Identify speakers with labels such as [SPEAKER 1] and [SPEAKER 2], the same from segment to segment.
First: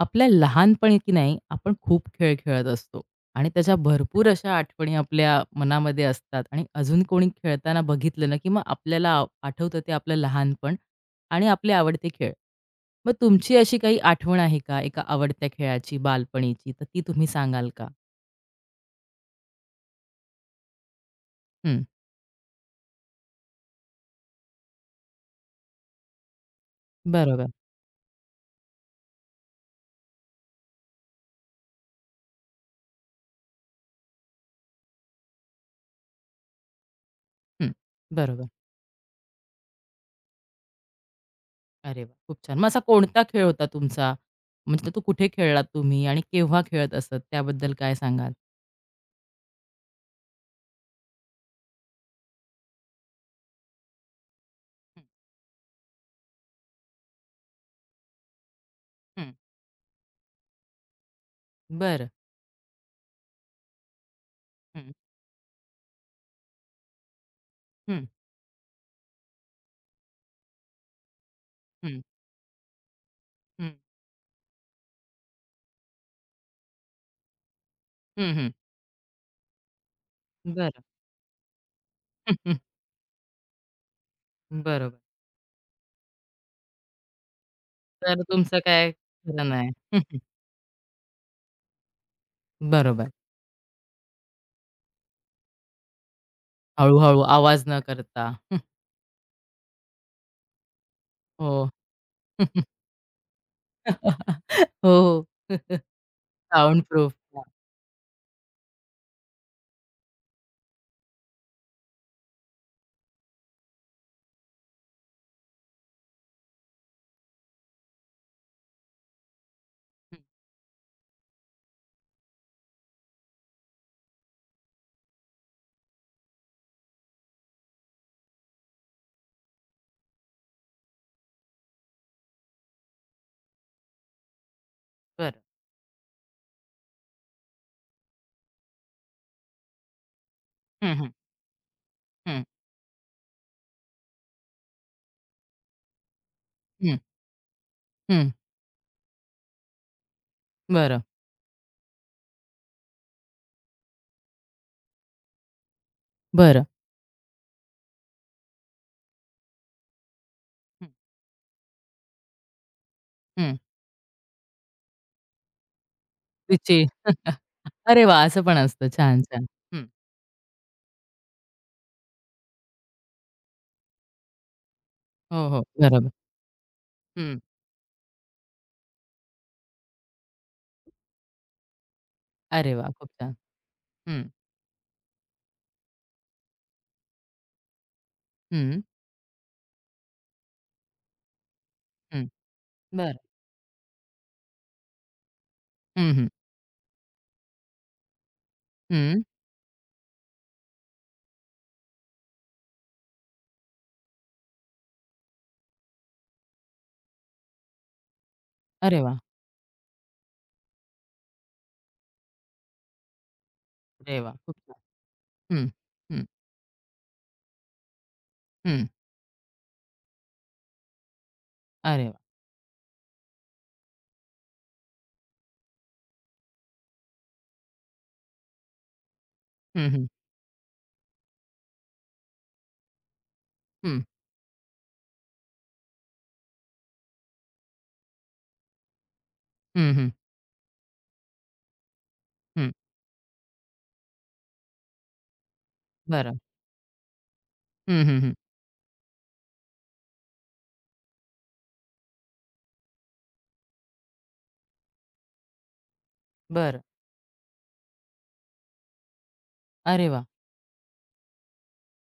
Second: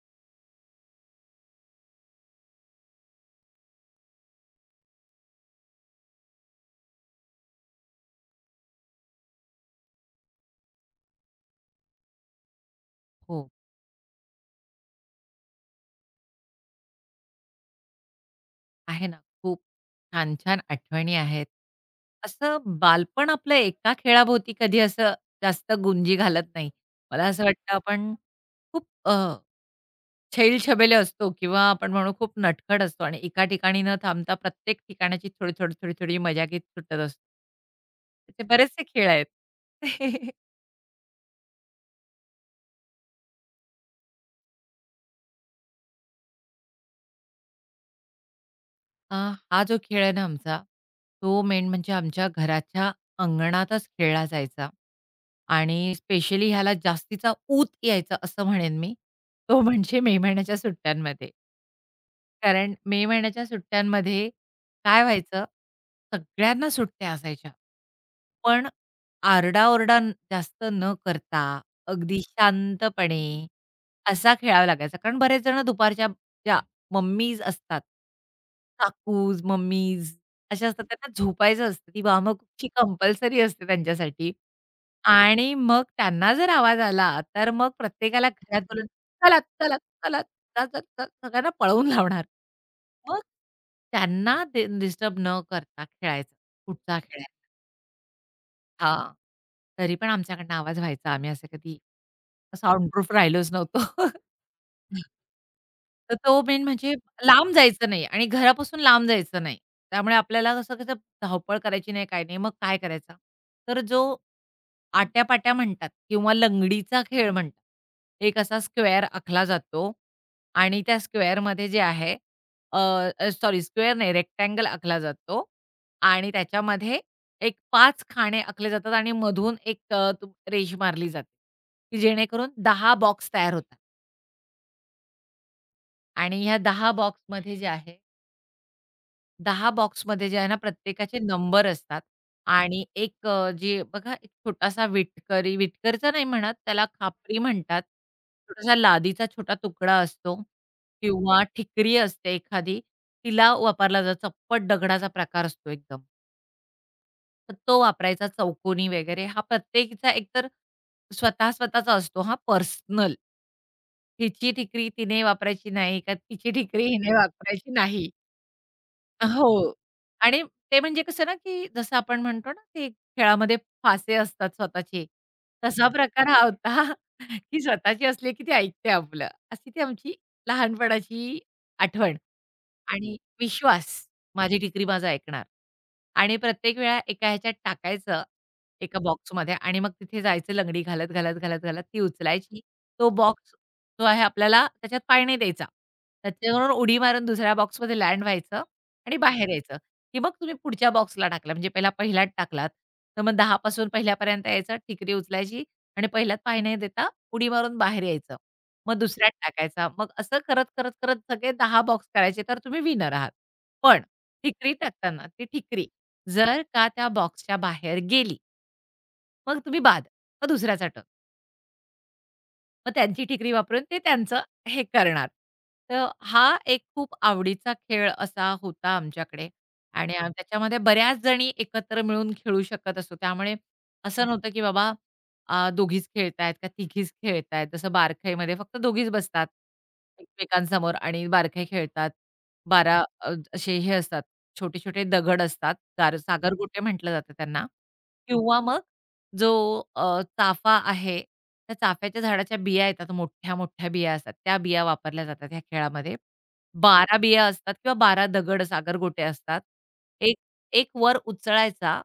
[SPEAKER 1] आपल्या लहानपणी की नाही आपण खूप खेळ खेळत असतो. आणि त्याच्या भरपूर अशा आठवणी आपल्या मनामध्ये असतात आणि अजून कोणी खेळताना बघितलं ना की मग आपल्याला आठवतं ते आपलं लहानपण आणि आपले आवडते खेळ. मग
[SPEAKER 2] हो,
[SPEAKER 1] तुमची अशी काही आठवण आहे का एका आवडत्या खेळाची बालपणीची, तर ती तुम्ही सांगाल का?
[SPEAKER 2] आहे ना. खूप छान-छान आठवणी आहेत.
[SPEAKER 1] हं,
[SPEAKER 2] असं बालपण आपलं एका खेळाभोवती कधी असं जास्त गुंजी घालत नाही. मला असं
[SPEAKER 1] बरोबर.
[SPEAKER 2] वाटतं आपण खूप छैल-छबेले असतो किंवा आपण म्हणू खूप नटखट असतो आणि एका ठिकाणी न थांबता प्रत्येक ठिकाणाची थोडी, थोडी, थोडी, थोडी मजाकीत सुटत असतो.
[SPEAKER 1] हं,
[SPEAKER 2] असे
[SPEAKER 1] बरोबर.
[SPEAKER 2] बरेचसे खेळ आहेत.
[SPEAKER 1] अरे वा, खूप छान. मग असा कोणता खेळ होता तुमचा? म्हणजे तो कुठे खेळलात तुम्ही आणि केव्हा खेळत असत, त्याबद्दल काय सांगाल?
[SPEAKER 2] अ, हा जो खेळ आहे ना आमचा, तो मेन म्हणजे आमच्या घराच्या अंगणातच खेळला जायचा
[SPEAKER 1] हं,
[SPEAKER 2] आणि स्पेशली ह्याला जास्तीचा ऊत यायचा असं म्हणेन मी.
[SPEAKER 1] हं,
[SPEAKER 2] तो म्हणजे मे महिन्याच्या सुट्ट्यांमध्ये.
[SPEAKER 1] बरं.
[SPEAKER 2] कारण मे महिन्याच्या सुट्ट्यांमध्ये
[SPEAKER 1] हं,
[SPEAKER 2] काय व्हायचं, सगळ्यांना सुट्ट्या असायच्या.
[SPEAKER 1] हं,
[SPEAKER 2] पण आरडाओरडा जास्त न करता,
[SPEAKER 1] हं.
[SPEAKER 2] अगदी शांतपणे
[SPEAKER 1] हं,
[SPEAKER 2] असा खेळावा लागायचा. कारण बरेच जण दुपारच्या ज्या मम्मीज असतात,
[SPEAKER 1] हं, हं.
[SPEAKER 2] काकूज, मम्मीज अशा
[SPEAKER 1] बरं.
[SPEAKER 2] असतात, त्यांना झोपायचं असतं. ती
[SPEAKER 1] हं, हं.
[SPEAKER 2] वामकुक्षी कंपल्सरी असते त्यांच्यासाठी.
[SPEAKER 1] बरोबर.
[SPEAKER 2] आणि मग त्यांना जर आवाज आला, तर मग
[SPEAKER 1] तर
[SPEAKER 2] प्रत्येकाला
[SPEAKER 1] तुमचं
[SPEAKER 2] घरात बोलून,
[SPEAKER 1] काय
[SPEAKER 2] "चला,
[SPEAKER 1] खरं नाही.
[SPEAKER 2] चला."
[SPEAKER 1] हं, हं.
[SPEAKER 2] चला जा, जा, जा, सगळ्यांना पळवून लावणार.
[SPEAKER 1] बरोबर.
[SPEAKER 2] मग त्यांना डिस्टर्ब न करता खेळायचं. पुढचा
[SPEAKER 1] हळू-हळू
[SPEAKER 2] खेळायचा.
[SPEAKER 1] आवाज न करता. हं.
[SPEAKER 2] हां. तरी पण आमच्याकडनं आवाज व्हायचा. आम्ही असे
[SPEAKER 1] हो.
[SPEAKER 2] कधी साउंडप्रूफ राहिलोच नव्हतो.
[SPEAKER 1] हो, हो.
[SPEAKER 2] तर तो मेन
[SPEAKER 1] साउंड
[SPEAKER 2] म्हणजे
[SPEAKER 1] प्रूफ. हां.
[SPEAKER 2] लांब जायचं नाही आणि घरापासून लांब जायचं नाही. त्यामुळे आपल्याला कसं कसं धावपळ करायची नाही, काय नाही. मग काय करायचा? तर जो आट्यापाट्या म्हणतात किंवा लंगडीचा खेळ म्हणतात. एक असा स्क्वेअर आखला जातो
[SPEAKER 1] हं.
[SPEAKER 2] आणि त्या स्क्वेअरमध्ये जे आहे, सॉरी स्क्वेअर नाही रेक्टेंगल आखला जातो आणि त्याच्यामध्ये एक पाच खाणे आखले जातात आणि मधून एक अ, तू रेष मारली जाते, की जेणेकरून 10 बॉक्स तयार होतात
[SPEAKER 1] बरं.
[SPEAKER 2] आणि ह्या 10 बॉक्समध्ये जे आहे, 10 बॉक्समध्ये जे आहे ना
[SPEAKER 1] हं, हं.
[SPEAKER 2] प्रत्येकाचे नंबर असतात
[SPEAKER 1] हं,
[SPEAKER 2] आणि एक जे बघा एक छोटासा विटकरी विटकरचा नाही म्हणत, त्याला
[SPEAKER 1] हं,
[SPEAKER 2] खापरी म्हणतात.
[SPEAKER 1] हं.
[SPEAKER 2] छोटासा लादीचा छोटा तुकडा असतो
[SPEAKER 1] बरं,
[SPEAKER 2] किंवा ठिकरी असते एखादी, तिला वापरला जातो. चप्पट दगडाचा प्रकार असतो एकदम.
[SPEAKER 1] बरं.
[SPEAKER 2] तो वापरायचा चौकोनी वगैरे हा प्रत्येकीचा एकतर
[SPEAKER 1] हं,
[SPEAKER 2] स्वतः स्वतःचा असतो हा पर्सनल.
[SPEAKER 1] हं.
[SPEAKER 2] हिची ठिकरी तिने वापरायची नाही का तिची
[SPEAKER 1] तिची.
[SPEAKER 2] ठिकरी हिने वापरायची
[SPEAKER 1] अरे
[SPEAKER 2] नाही.
[SPEAKER 1] वाह! असं पण असतं. छान, छान.
[SPEAKER 2] हो.
[SPEAKER 1] हं.
[SPEAKER 2] आणि ते म्हणजे कसं ना, की जसं आपण म्हणतो ना, की खेळामध्ये फासे असतात स्वतःचे,
[SPEAKER 1] हो, हो.
[SPEAKER 2] तसा
[SPEAKER 1] बरोबर.
[SPEAKER 2] प्रकार हा होता,
[SPEAKER 1] हं.
[SPEAKER 2] की स्वतःचे असले की ती ऐकते आपलं. अशी ती आमची लहानपणाची आठवण
[SPEAKER 1] अरे वाह! खूप
[SPEAKER 2] आणि
[SPEAKER 1] छान.
[SPEAKER 2] विश्वास,
[SPEAKER 1] हं,
[SPEAKER 2] माझी टिकरी माझं ऐकणार. आणि प्रत्येक वेळा एका ह्याच्यात टाकायचं,
[SPEAKER 1] हं,
[SPEAKER 2] एका बॉक्समध्ये आणि मग तिथे जायचं लंगडी घालत, घालत, घालत, घालत ती
[SPEAKER 1] हं.
[SPEAKER 2] उचलायची. तो
[SPEAKER 1] बरं.
[SPEAKER 2] बॉक्स जो आहे आपल्याला त्याच्यात पाय नाही द्यायचा.
[SPEAKER 1] हं, हं.
[SPEAKER 2] त्याच्याबरोबर उडी मारून दुसऱ्या बॉक्समध्ये लँड व्हायचं आणि
[SPEAKER 1] हं.
[SPEAKER 2] बाहेर यायचं. की मग तुम्ही पुढच्या बॉक्सला टाकला म्हणजे पहिला पहिल्यात टाकलात, तर मग 10 पासून पहिल्यापर्यंत यायचं, ठिकरी उचलायची आणि पहिल्यात पाय नाही देता उडी मारून बाहेर यायचं. मग
[SPEAKER 1] अरे वाह!
[SPEAKER 2] दुसऱ्यात टाकायचा. मग असं करत, करत, करत सगळे 10 बॉक्स करायचे तर तुम्ही विनर आहात. पण
[SPEAKER 1] अरे वाह! खूप
[SPEAKER 2] ठिकरी
[SPEAKER 1] छान.
[SPEAKER 2] टाकताना ती
[SPEAKER 1] हं,
[SPEAKER 2] ठिकरी
[SPEAKER 1] हं,
[SPEAKER 2] जर का त्या बॉक्सच्या बाहेर गेली,
[SPEAKER 1] हं.
[SPEAKER 2] मग तुम्ही बाद. मग दुसऱ्याचा टर्न.
[SPEAKER 1] अरे वाह!
[SPEAKER 2] मग त्यांची ठिकरी वापरून ते त्यांचं हे करणार. तर हा एक खूप आवडीचा खेळ असा होता आमच्याकडे
[SPEAKER 1] हं, हं.
[SPEAKER 2] आणि हं. त्याच्यामध्ये बऱ्याच जणी एकत्र मिळून खेळू शकत असतो. त्यामुळे
[SPEAKER 1] हं.
[SPEAKER 2] असं हं. नव्हतं, की बाबा दोघीच खेळतायत का तिघीच खेळतायत. जसं बारखाईमध्ये फक्त दोघीच बसतात
[SPEAKER 1] हं, हं.
[SPEAKER 2] एकमेकांसमोर आणि बारखाई खेळतात.
[SPEAKER 1] हं.
[SPEAKER 2] 12 असे हे असतात छोटे-छोटे दगड असतात. गार
[SPEAKER 1] बरं.
[SPEAKER 2] सागरगोटे म्हटलं जातं त्यांना
[SPEAKER 1] हं, हं, हं.
[SPEAKER 2] किंवा मग जो चाफा आहे, त्या चाफ्याच्या झाडाच्या बिया येतात मोठ्या-मोठ्या बिया असतात. त्या बिया वापरल्या जातात ह्या खेळामध्ये. हो.
[SPEAKER 1] बरं.
[SPEAKER 2] 12 बिया असतात किंवा 12 दगड सागरगोटे असतात.
[SPEAKER 1] अरे वाह!
[SPEAKER 2] एक एक वर उचलायचा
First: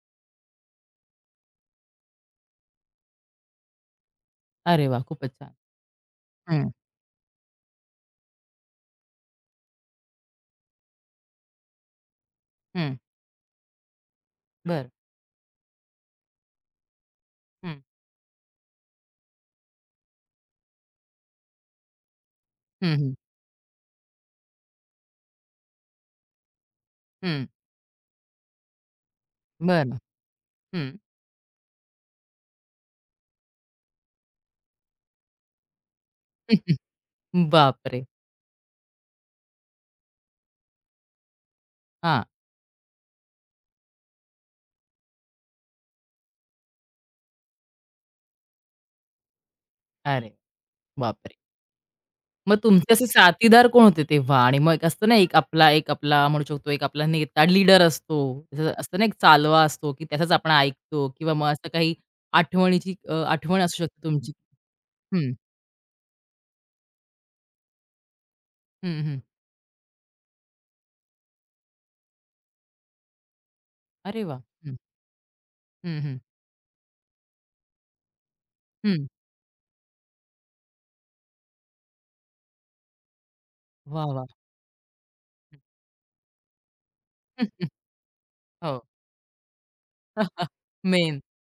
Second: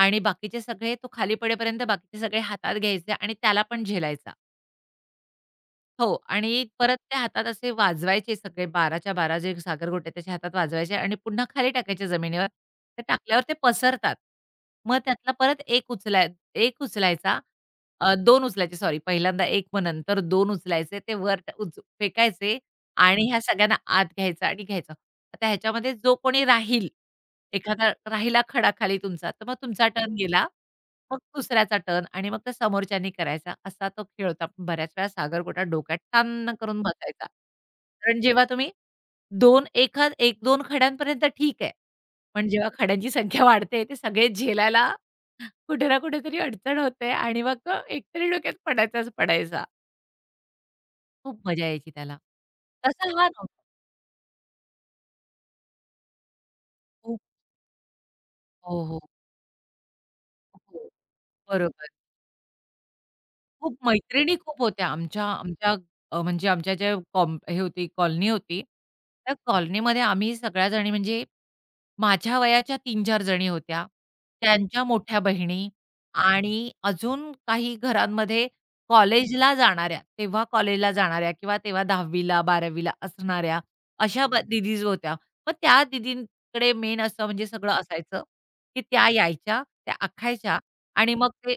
[SPEAKER 2] आणि बाकीचे सगळे तो खाली पडेपर्यंत बाकीचे सगळे हातात घ्यायचे आणि त्याला पण झेलायचा.
[SPEAKER 1] अरे वाह! खूपच छान.
[SPEAKER 2] हो आणि
[SPEAKER 1] हं.
[SPEAKER 2] परत ते हातात असे वाजवायचे सगळे 12च्या 12 जे सागरगोटे त्याच्या हातात वाजवायचे आणि पुन्हा खाली टाकायचे जमिनीवर.
[SPEAKER 1] हं.
[SPEAKER 2] ते टाकल्यावर ते पसरतात.
[SPEAKER 1] बरं.
[SPEAKER 2] मग त्यातला परत एक उचलाय 1 उचलायचा,
[SPEAKER 1] हं.
[SPEAKER 2] 2 उचलायचे सॉरी पहिल्यांदा 1 मग नंतर 2 उचलायचे ते वर ट- उच फेकायचे
[SPEAKER 1] हं, हं.
[SPEAKER 2] आणि ह्या सगळ्यांना आत घ्यायचं आणि घ्यायचं. आता ह्याच्यामध्ये जो कोणी राहील,
[SPEAKER 1] हं.
[SPEAKER 2] एखादा राहिला खडा खाली तुमचा, तर मग तुमचा
[SPEAKER 1] बरं.
[SPEAKER 2] टर्न गेला.
[SPEAKER 1] हं.
[SPEAKER 2] मग दुसऱ्याचा टर्न आणि मग त्या समोरच्यांनी करायचा. असा तो खेळ होता. आपण बऱ्याच वेळा सागरगोटा डोक्यात टांन करून बसायचा.
[SPEAKER 1] बापरे!
[SPEAKER 2] कारण जेव्हा तुम्ही 2 एखाद 1-2 खड्यांपर्यंत ठीक आहे.
[SPEAKER 1] हां.
[SPEAKER 2] पण जेव्हा खड्यांची संख्या वाढते ते सगळे झेलायला कुठे ना कुठेतरी अडचण होते आणि मग एकतरी डोक्यात पडायचाच पडायचा.
[SPEAKER 1] अरे बापरे!
[SPEAKER 2] खूप मजा यायची त्याला.
[SPEAKER 1] मग तुमचे असे
[SPEAKER 2] तसा हा नव्हता.
[SPEAKER 1] साथीदार कोण होते तेव्हा? आणि मग एक असतं ना, एक आपला, एक आपला म्हणू शकतो, एक आपला
[SPEAKER 2] खूप
[SPEAKER 1] नेता लीडर असतो. त्याचं
[SPEAKER 2] हो,
[SPEAKER 1] असतं
[SPEAKER 2] हो.
[SPEAKER 1] ना, एक चालवा असतो, की त्याचाच आपण
[SPEAKER 2] हो.
[SPEAKER 1] ऐकतो, किंवा मग असं
[SPEAKER 2] बरोबर.
[SPEAKER 1] काही आठवणीची आठवण
[SPEAKER 2] खूप
[SPEAKER 1] असू शकते तुमची.
[SPEAKER 2] मैत्रिणी खूप होत्या आमच्या
[SPEAKER 1] हं.
[SPEAKER 2] आमच्या म्हणजे आमच्या ज्या कॉम हे होती कॉलनी होती.
[SPEAKER 1] हं, हं.
[SPEAKER 2] त्या कॉलनीमध्ये आम्ही सगळ्या जणी म्हणजे माझ्या वयाच्या 3-4 जणी होत्या.
[SPEAKER 1] अरे वाह! हं.
[SPEAKER 2] त्यांच्या मोठ्या बहिणी
[SPEAKER 1] हं, हं.
[SPEAKER 2] आणि अजून काही घरांमध्ये
[SPEAKER 1] हं.
[SPEAKER 2] कॉलेजला जाणाऱ्या, तेव्हा कॉलेजला जाणाऱ्या किंवा तेव्हा 10वीला 12वीला असणाऱ्या
[SPEAKER 1] वाह, वाह!
[SPEAKER 2] अशा दीदीज होत्या. मग त्या दीदींकडे मेन असं म्हणजे
[SPEAKER 1] हं,
[SPEAKER 2] सगळं असायचं,
[SPEAKER 1] हो.
[SPEAKER 2] की त्या यायच्या, त्या आखायच्या आणि
[SPEAKER 1] मेन.
[SPEAKER 2] मग ते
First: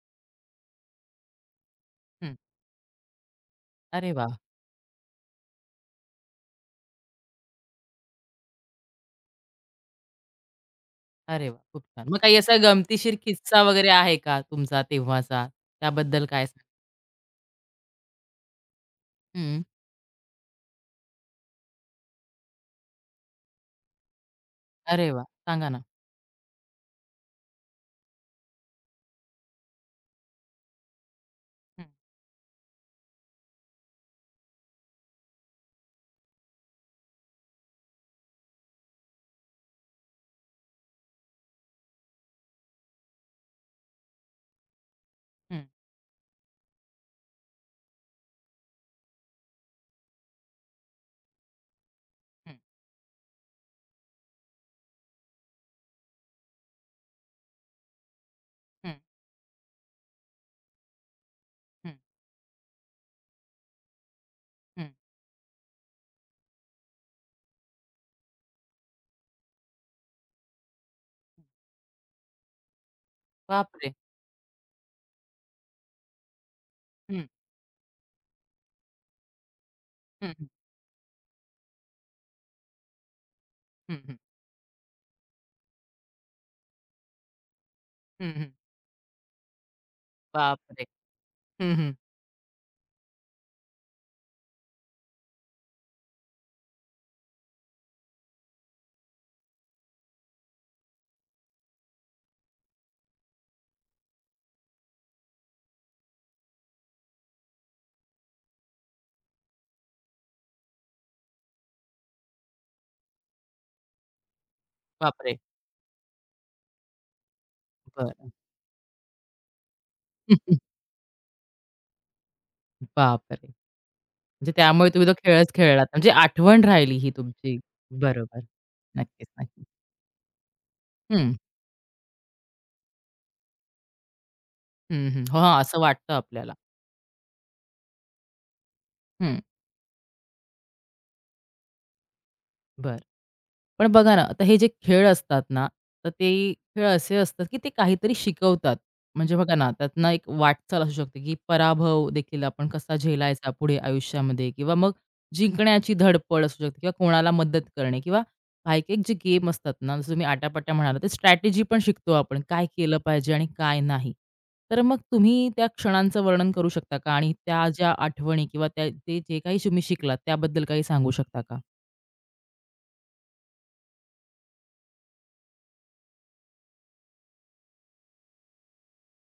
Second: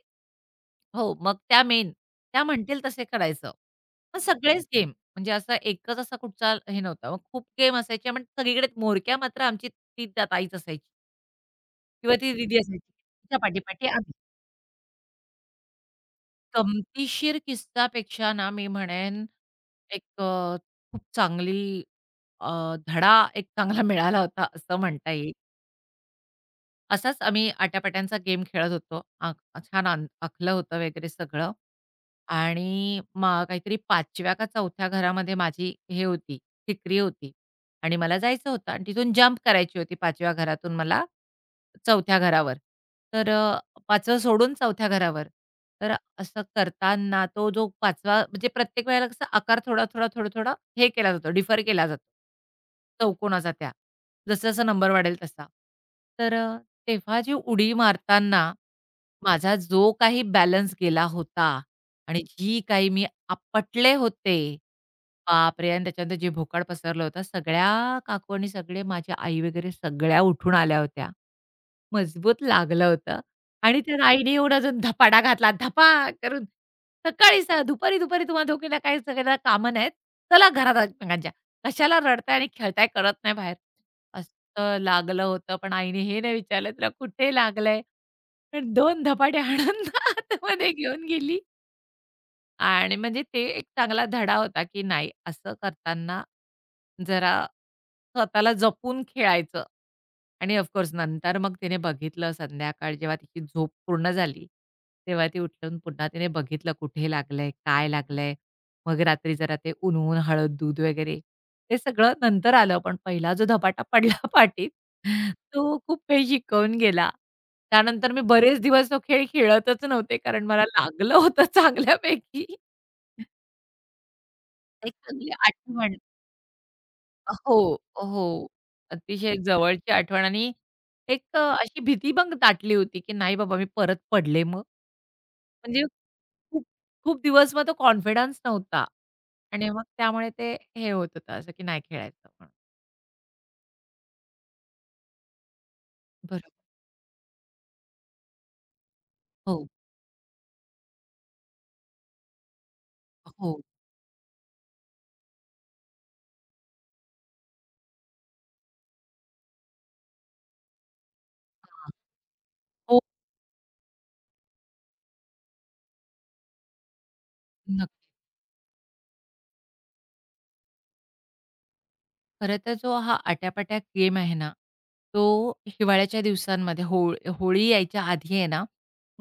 [SPEAKER 2] हो, मग त्या मेन.
[SPEAKER 1] हं.
[SPEAKER 2] त्या म्हणतील तसे करायचं.
[SPEAKER 1] अरे
[SPEAKER 2] मग
[SPEAKER 1] वाह!
[SPEAKER 2] सगळेच गेम म्हणजे असा एकच असा कुठचा हे नव्हता. मग खूप गेम असायचे आणि सगळीकडे म्होरक्या मात्र आमची ती त्या ताईच असायची
[SPEAKER 1] अरे वाह! खूप छान.
[SPEAKER 2] किंवा
[SPEAKER 1] मग
[SPEAKER 2] ती
[SPEAKER 1] काही असा
[SPEAKER 2] दीदी असायची.
[SPEAKER 1] गमतीशीर
[SPEAKER 2] तिच्या
[SPEAKER 1] किस्सा
[SPEAKER 2] पाठीपाठी
[SPEAKER 1] वगैरे
[SPEAKER 2] आम्ही.
[SPEAKER 1] आहे का तुमचा तेव्हाचा? त्याबद्दल काय सांग.
[SPEAKER 2] गमतीशीर किस्सापेक्षा ना मी म्हणेन
[SPEAKER 1] हं.
[SPEAKER 2] एक खूप चांगली अ, धडा एक चांगला मिळाला होता असं
[SPEAKER 1] अरे
[SPEAKER 2] म्हणता
[SPEAKER 1] वाह!
[SPEAKER 2] येईल.
[SPEAKER 1] सांगा ना.
[SPEAKER 2] असाच आम्ही आट्यापाट्यांचा गेम खेळत होतो. छान आन आखलं होतं वगैरे सगळं
[SPEAKER 1] हं,
[SPEAKER 2] आणि मग काहीतरी 5व्या का 4थ्या घरामध्ये माझी हे होती, ठिकरी होती आणि मला जायचं होतं आणि तिथून जंप करायची होती 5व्या घरातून मला 4थ्या घरावर. तर 5वं सोडून 4थ्या घरावर.
[SPEAKER 1] हं,
[SPEAKER 2] तर असं करताना तो जो 5वा म्हणजे प्रत्येक वेळेला कसा आकार थोडा, थोडा, थोडा, थोडा हे केला जातो, डिफर केला जातो.
[SPEAKER 1] हं,
[SPEAKER 2] चौकोनाचा त्या. जसं नंबर वाढेल तसा. तर तेव्हा जी उडी मारताना
[SPEAKER 1] हं,
[SPEAKER 2] माझा जो काही बॅलन्स गेला होता
[SPEAKER 1] हं,
[SPEAKER 2] आणि जी काही मी आपटले होते,
[SPEAKER 1] हं.
[SPEAKER 2] बापरे! आणि त्याच्यानंतर जे भोकाड पसरलं होतं, सगळ्या काकू आणि सगळे माझ्या आई वगैरे सगळ्या उठून आल्या होत्या. मजबूत लागलं होतं आणि
[SPEAKER 1] बापरे!
[SPEAKER 2] त्या आईने येऊन अजून धपाडा घातला, धपा करून.
[SPEAKER 1] हं,
[SPEAKER 2] सकाळी स दुपारी-दुपारी तुम्हा दोघींना काही सगळ्यांना कामं नाहीत.
[SPEAKER 1] हं, हं,
[SPEAKER 2] चला घरात एकमेकांच्या. कशाला रडताय आणि खेळताय कळत नाही बाहेर.
[SPEAKER 1] हं, हं,
[SPEAKER 2] असं लागलं होतं, पण आईने हे नाही विचारलं तुला कुठे लागलंय?
[SPEAKER 1] हं,
[SPEAKER 2] पण दोन धपाटे हाणून ना आतमध्ये
[SPEAKER 1] बापरे!
[SPEAKER 2] घेऊन गेली.
[SPEAKER 1] हं, हं.
[SPEAKER 2] आणि म्हणजे ते एक चांगला धडा होता, की नाही असं करताना जरा स्वतःला जपून खेळायचं. आणि ऑफ नंतर मग तिने बघितलं संध्याकाळ जेव्हा तिची झोप पूर्ण झाली, तेव्हा ती उठून पुन्हा तिने बघितलं कुठे लागलंय, काय लागलंय. मग रात्री जरा ते ऊन हळद, दूध वगैरे ते सगळं नंतर आलं. पण पहिला जो धपाटा पडला पाटीत
[SPEAKER 1] बापरे!
[SPEAKER 2] तो खूप काही शिकवून गेला. त्यानंतर मी
[SPEAKER 1] बरं.
[SPEAKER 2] बरेच दिवस तो खेळ खेळतच नव्हते, कारण मला लागलं होतं चांगल्यापैकी.
[SPEAKER 1] बापरे! म्हणजे त्यामुळे
[SPEAKER 2] एक
[SPEAKER 1] तुम्ही तो
[SPEAKER 2] चांगली
[SPEAKER 1] खेळच खेळलात.
[SPEAKER 2] आठवण.
[SPEAKER 1] म्हणजे आठवण राहिली ही
[SPEAKER 2] हो,
[SPEAKER 1] तुमची. बरोबर.
[SPEAKER 2] हो.
[SPEAKER 1] नक्कीच,
[SPEAKER 2] अतिशय
[SPEAKER 1] नक्कीच.
[SPEAKER 2] जवळची आठवण आणि एक
[SPEAKER 1] हं,
[SPEAKER 2] अशी भीती पण दाटली होती, की नाही बाबा मी परत पडले मग?
[SPEAKER 1] हं, हं. हां, असं
[SPEAKER 2] म्हणजे
[SPEAKER 1] वाटतं आपल्याला.
[SPEAKER 2] खूप खूप दिवस मग तो कॉन्फिडन्स नव्हता
[SPEAKER 1] हं,
[SPEAKER 2] आणि मग त्यामुळे ते हे होत होतं असं, की नाही खेळायचं म्हणून.
[SPEAKER 1] बरं. पण बघा ना, आता हे जे खेळ असतात ना, तर ते
[SPEAKER 2] बरोबर.
[SPEAKER 1] खेळ असे असतात, की ते काहीतरी शिकवतात. म्हणजे बघा
[SPEAKER 2] हो,
[SPEAKER 1] ना, त्यातनं एक वाटचाल असू शकते, की पराभव देखील आपण कसा झेलायचा
[SPEAKER 2] हो.
[SPEAKER 1] पुढे आयुष्यामध्ये, किंवा मग जिंकण्याची धडपड असू शकते, किंवा कोणाला मदत करणे, किंवा काही-काही जे गेम असतात ना, जसं तुम्ही आटापाट्या म्हणालात, तर स्ट्रॅटेजी पण
[SPEAKER 2] हां.
[SPEAKER 1] शिकतो आपण. काय केलं
[SPEAKER 2] हो,
[SPEAKER 1] पाहिजे आणि काय नाही. तर मग तुम्ही त्या क्षणांचं वर्णन करू शकता का? आणि त्या ज्या
[SPEAKER 2] नक्की.
[SPEAKER 1] आठवणी किंवा त्या, ते जे काही तुम्ही शिकलात त्याबद्दल काही सांगू शकता का?
[SPEAKER 2] खरं तर जो हा आट्यापाट्या गेम आहे ना, तो हिवाळ्याच्या दिवसांमध्ये होळी यायच्या आधी आहे ना,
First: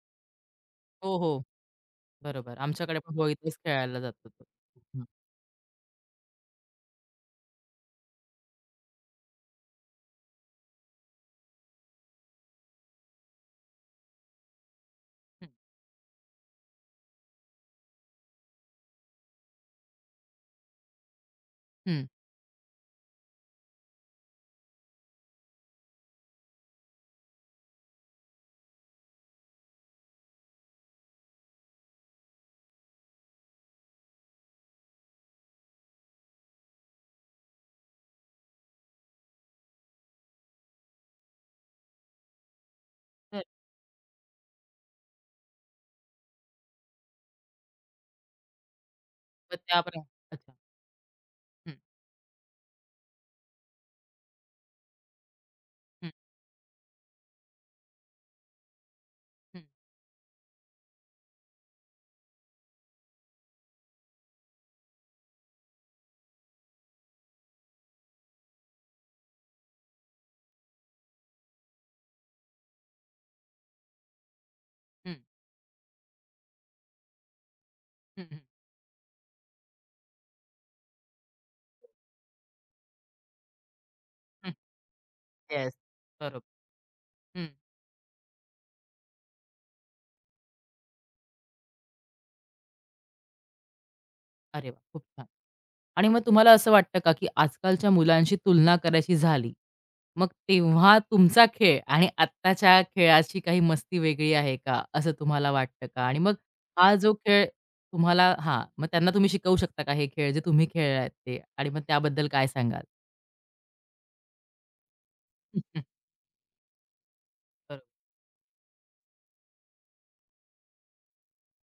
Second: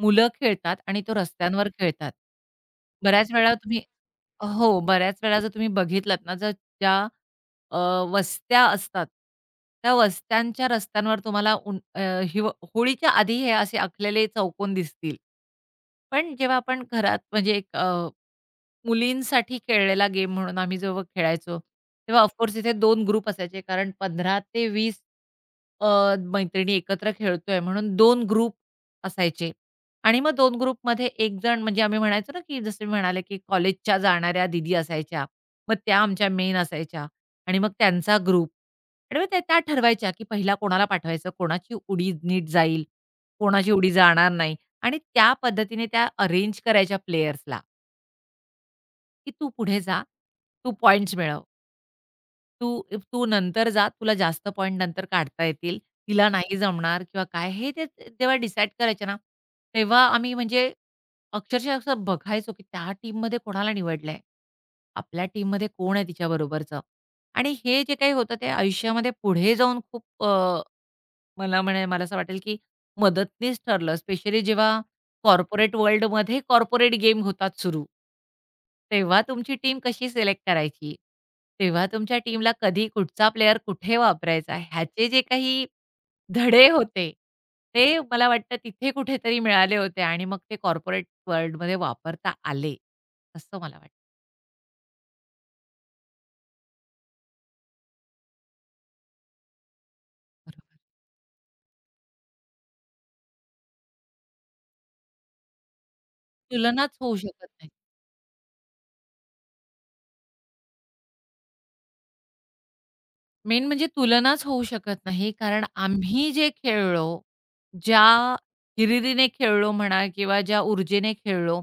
[SPEAKER 2] मुलं खेळतात आणि तो
[SPEAKER 1] हो, हो.
[SPEAKER 2] रस्त्यांवर खेळतात.
[SPEAKER 1] बरोबर. आमच्याकडे पण
[SPEAKER 2] बऱ्याच वेळा
[SPEAKER 1] होळीतच
[SPEAKER 2] तुम्ही
[SPEAKER 1] खेळायला जातो तो.
[SPEAKER 2] हो,
[SPEAKER 1] हं.
[SPEAKER 2] बऱ्याच वेळा जर तुम्ही बघितलात ना, जर ज्या अ, वस्त्या असतात, त्या वस्त्यांच्या रस्त्यांवर तुम्हाला उन अ, हिव होळीच्या आधी हे असे आखलेले चौकोन दिसतील.
[SPEAKER 1] हं,
[SPEAKER 2] पण जेव्हा आपण घरात म्हणजे एक मुलींसाठी खेळलेला गेम म्हणून आम्ही जेव्हा खेळायचो,
[SPEAKER 1] हं.
[SPEAKER 2] तेव्हा ऑफकोर्स इथे दोन ग्रुप असायचे. कारण 15 ते 20 मैत्रिणी एकत्र खेळतोय म्हणून 2 ग्रुप असायचे आणि मग 2 ग्रुपमध्ये एक जण म्हणजे आम्ही म्हणायचो ना, की जसं मी म्हणाले, की कॉलेजच्या जाणाऱ्या दीदी असायच्या. मग त्या आमच्या मेन असायच्या आणि मग त्यांचा ग्रुप आणि मग त्या त्या ठरवायच्या, की पहिला कोणाला पाठवायचं, कोणाची उडी नीट जाईल,
[SPEAKER 1] तर
[SPEAKER 2] कोणाची उडी जाणार नाही आणि त्या पद्धतीने त्या अरेंज करायच्या प्लेयर्सला. की तू
[SPEAKER 1] मग त्या
[SPEAKER 2] पुढे
[SPEAKER 1] प्र,
[SPEAKER 2] जा.
[SPEAKER 1] अच्छा.
[SPEAKER 2] तू पॉइंट्स मिळव.
[SPEAKER 1] हं,
[SPEAKER 2] तू तू नंतर जा. तुला जास्त पॉइंट नंतर काढता येतील.
[SPEAKER 1] हं,
[SPEAKER 2] तिला नाही जमणार किंवा काय हे ते ते- जेव्हा डिसाईड करायचे ना,
[SPEAKER 1] हं,
[SPEAKER 2] तेव्हा आम्ही म्हणजे अक्षरशः असं बघायचो की त्या टीममध्ये कोणाला निवडलंय? आपल्या टीममध्ये कोण आहे तिच्याबरोबरचं? आणि हे जे काही होतं ते आयुष्यामध्ये पुढे जाऊन खूप मला म्हणे मला असं वाटेल, की मदतनीस ठरलं. स्पेशली जेव्हा
[SPEAKER 1] हं,
[SPEAKER 2] कॉर्पोरेट वर्ल्डमध्ये कॉर्पोरेट गेम होतात सुरू.
[SPEAKER 1] हं, हं,
[SPEAKER 2] तेव्हा तुमची टीम कशी सिलेक्ट करायची? तेव्हा तुमच्या टीमला कधी कुठचा प्लेयर कुठे
[SPEAKER 1] हं.
[SPEAKER 2] वापरायचा? ह्याचे जे काही
[SPEAKER 1] येस. बरोबर.
[SPEAKER 2] धडे होते,
[SPEAKER 1] हं.
[SPEAKER 2] ते मला वाटतं तिथे कुठेतरी मिळाले होते आणि मग ते कॉर्पोरेट वर्ल्डमध्ये वापरता आले, असं मला वाटतं.
[SPEAKER 1] अरे वाह! खूप छान. आणि मग तुम्हाला असं वाटतं का, की आजकालच्या मुलांशी तुलना करायची झाली, मग
[SPEAKER 2] बरोबर.
[SPEAKER 1] तेव्हा तुमचा खेळ आणि आत्ताच्या खेळाची काही मस्ती वेगळी आहे का? असं तुम्हाला वाटतं का? आणि मग
[SPEAKER 2] तुलनाच
[SPEAKER 1] हा जो
[SPEAKER 2] होऊ
[SPEAKER 1] खेळ
[SPEAKER 2] शकत नाही.
[SPEAKER 1] तुम्हाला, हां, मग त्यांना तुम्ही शिकवू शकता का हे खेळ जे तुम्ही खेळलात ते? आणि मग त्याबद्दल काय सांगाल?
[SPEAKER 2] मेन म्हणजे तुलनाच होऊ शकत नाही.
[SPEAKER 1] हं,
[SPEAKER 2] कारण
[SPEAKER 1] हं.
[SPEAKER 2] आम्ही जे खेळलो,
[SPEAKER 1] बरोबर.
[SPEAKER 2] ज्या हिरिरीने खेळलो म्हणा किंवा ज्या ऊर्जेने खेळलो,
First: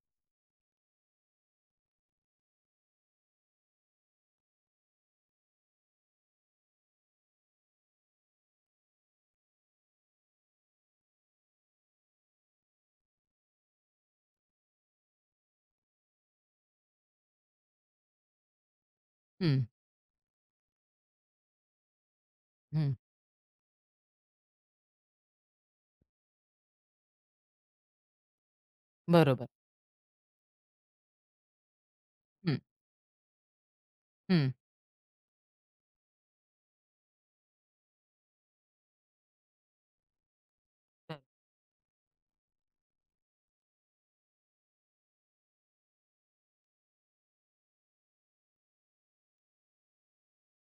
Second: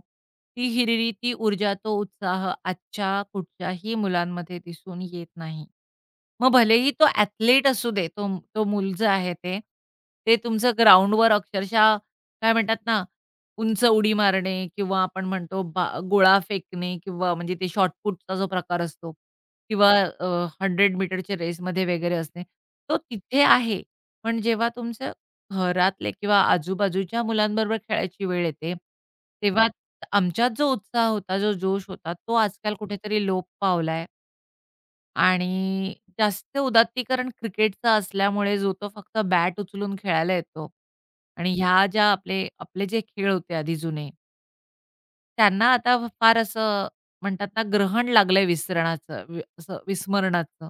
[SPEAKER 2] ती हिरिरी, ती ऊर्जा, तो उत्साह आजच्या कुठच्याही मुलांमध्ये दिसून येत नाही. मग भलेही तो ॲथलीट असू दे, तो तो मूल आहे ते, ते तुमचं ग्राउंडवर अक्षरशः काय म्हणतात ना, उंच उडी मारणे किंवा आपण म्हणतो बा गोळा फेकणे किंवा म्हणजे ते शॉटपुटचा जो प्रकार असतो
[SPEAKER 1] हं,
[SPEAKER 2] किंवा अ, 100 मीटरच्या रेसमध्ये वगैरे असणे,
[SPEAKER 1] हं.
[SPEAKER 2] तो तिथे आहे. पण जेव्हा तुमच्या घरातले किंवा आजूबाजूच्या मुलांबरोबर खेळायची वेळ येते,
[SPEAKER 1] बरोबर.
[SPEAKER 2] तेव्हा आमच्यात जो उत्साह होता, जो जोश होता, तो
[SPEAKER 1] हं,
[SPEAKER 2] आजकाल कुठेतरी लोप पावलाय.
[SPEAKER 1] हं,
[SPEAKER 2] आणि जास्त उदात्तीकरण क्रिकेटचं असल्यामुळे जो तो फक्त बॅट उचलून खेळायला येतो
[SPEAKER 1] तर
[SPEAKER 2] आणि ह्या ज्या आपले आपले जे खेळ होते आधी जुने, त्यांना आता फार असं म्हणतात ना, ग्रहण लागलंय विसरणाचं वि असं विस्मरणाचं.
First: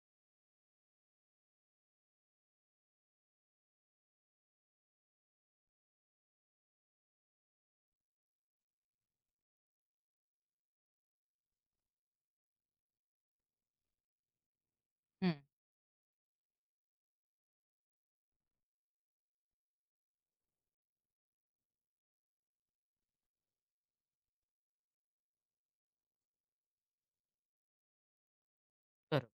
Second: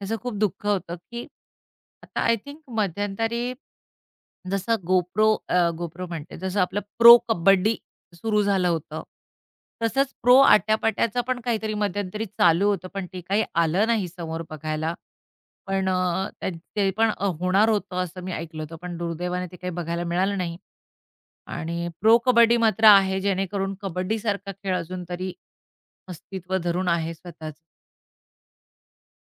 [SPEAKER 2] त्याचं खूप दुःख होतं, की आता आय थिंक मध्यंतरी जसं GoPro म्हणते, जसं आपलं प्रो कबड्डी सुरू झालं होतं. तसंच प्रो आट्यापाट्याचं पण काहीतरी मध्यंतरी चालू होतं, पण ते काही आलं नाही समोर बघायला.
[SPEAKER 1] हं.
[SPEAKER 2] पण त्या ते पण होणार होतं असं मी ऐकलं होतं, पण दुर्दैवाने ते काही बघायला मिळालं नाही. आणि प्रो कबड्डी मात्र आहे, जेणेकरून कबड्डीसारखा खेळ अजून तरी अस्तित्व धरून आहे स्वतःच.
[SPEAKER 1] बरोबर.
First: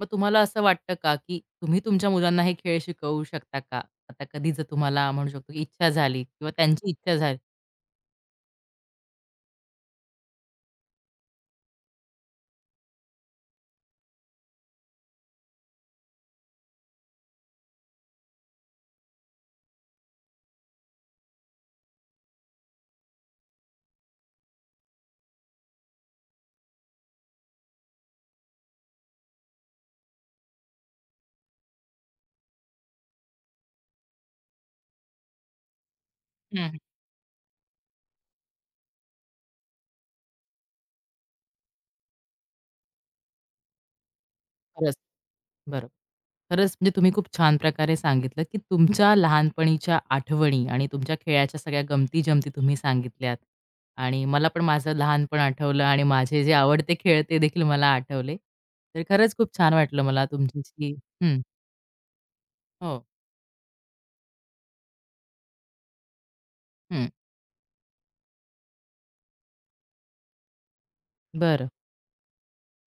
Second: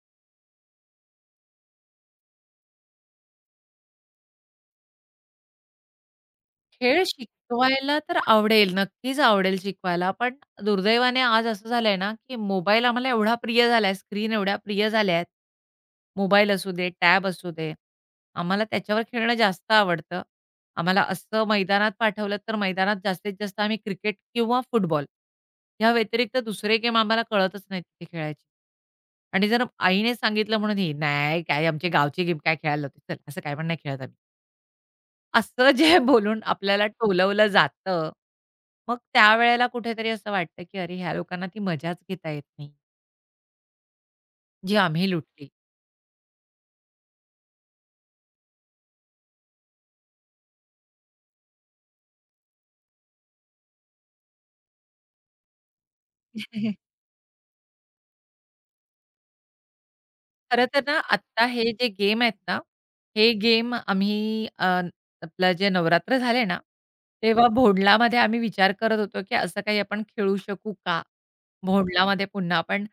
[SPEAKER 1] मग तुम्हाला असं वाटतं का, की तुम्ही तुमच्या मुलांना हे खेळ शिकवू शकता का? आता कधी जर तुम्हाला म्हणू शकतो, की इच्छा झाली किंवा त्यांची
[SPEAKER 2] खेळ
[SPEAKER 1] इच्छा झाली.
[SPEAKER 2] शिकवायला तर आवडेल, नक्कीच आवडेल शिकवायला. पण दुर्दैवाने आज असं झालंय ना, की मोबाईल आम्हाला एवढा प्रिय झालाय, स्क्रीन एवढ्या प्रिय झाल्या आहेत. मोबाईल असू दे, टॅब असू दे, आम्हाला त्याच्यावर खेळणं जास्त आवडतं. आम्हाला असं मैदानात पाठवलं तर मैदानात जास्तीत जास्त आम्ही क्रिकेट किंवा फुटबॉल या व्यतिरिक्त दुसरे गेम आम्हाला कळतच नाहीत ते खेळायचे आणि जर आईने सांगितलं म्हणून ही, "नाही, काय आमची गावची गेम काय खेळायला लावते, चल असं काय पण नाही खेळत आम्ही." असं जे बोलून
[SPEAKER 1] हं.
[SPEAKER 2] आपल्याला टोलवलं जातं, मग त्यावेळेला कुठेतरी असं वाटतं, की अरे ह्या लोकांना ती मजाच घेता येत नाही, जी
[SPEAKER 1] खरंच.
[SPEAKER 2] आम्ही लुटली.
[SPEAKER 1] बरोबर. खरंच म्हणजे तुम्ही खूप छान प्रकारे सांगितलं, की तुमच्या लहानपणीच्या आठवणी आणि तुमच्या खेळाच्या सगळ्या गमती-जमती तुम्ही सांगितल्यात. आणि मला पण माझं लहानपण आठवलं आणि माझे जे आवडते खेळ ते देखील मला आठवले. तर खरंच खूप छान वाटलं मला
[SPEAKER 2] खरं तर ना
[SPEAKER 1] तुमच्याशी. हं.
[SPEAKER 2] आत्ता हे जे गेम आहेत ना,
[SPEAKER 1] हो,
[SPEAKER 2] हे गेम आम्ही आपलं जे नवरात्र झाले ना,
[SPEAKER 1] हं.
[SPEAKER 2] तेव्हा भोंडलामध्ये आम्ही विचार करत होतो, की असं काही आपण खेळू शकू का?
[SPEAKER 1] बरं.
[SPEAKER 2] भोंडलामध्ये पुन्हा पण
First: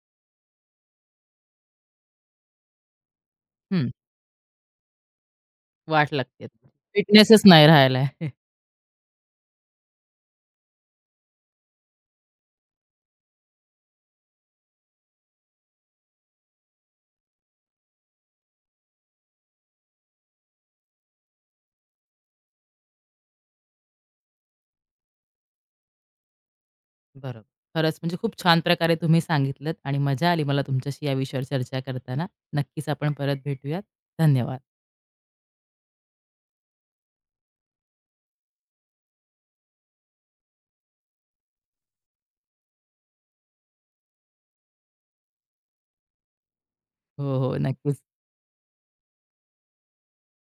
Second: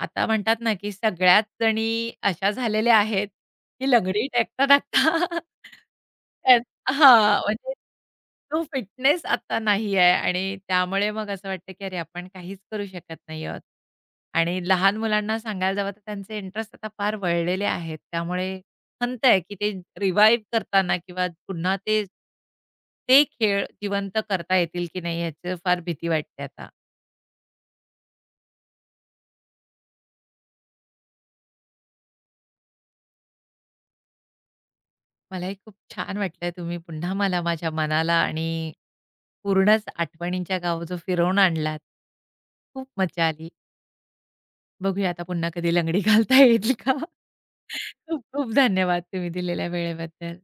[SPEAKER 2] आता म्हणतात ना, की सगळ्याच जणी अशा झालेल्या आहेत,
[SPEAKER 1] हं,
[SPEAKER 2] की लंगडी टाकता-टाकता
[SPEAKER 1] वाट लागते.
[SPEAKER 2] त्यात हां,
[SPEAKER 1] फिटनेसच नाही
[SPEAKER 2] म्हणजे
[SPEAKER 1] राहिला आहे.
[SPEAKER 2] तो फिटनेस आता नाही आहे आणि त्यामुळे मग असं वाटतं, की अरे आपण काहीच करू शकत नाही आहोत. आणि लहान मुलांना सांगायला जावं तर त्यांचे इंटरेस्ट आता फार वळलेले आहेत. त्यामुळे खंत आहे, की ते रिवाईव्ह करताना किंवा पुन्हा ते ते खेळ जिवंत करता येतील की नाही याची फार भीती वाटते आता.
[SPEAKER 1] बरोबर. खरंच म्हणजे खूप छान प्रकारे तुम्ही सांगितलत आणि मजा आली मला तुमच्याशी या विषयावर चर्चा करताना. नक्कीच आपण परत भेटूयात. धन्यवाद.
[SPEAKER 2] मलाही खूप छान वाटलं तुम्ही पुन्हा मला माझ्या मनाला आणि पूर्णच आठवणींच्या गाव जो फिरवून आणलात. खूप मज्जा आली. बघूया आता पुन्हा कधी लंगडी घालता येईल का?
[SPEAKER 1] हो, हो. नक्कीच.
[SPEAKER 2] खूप खूप धन्यवाद तुम्ही दिलेल्या वेळेबद्दल.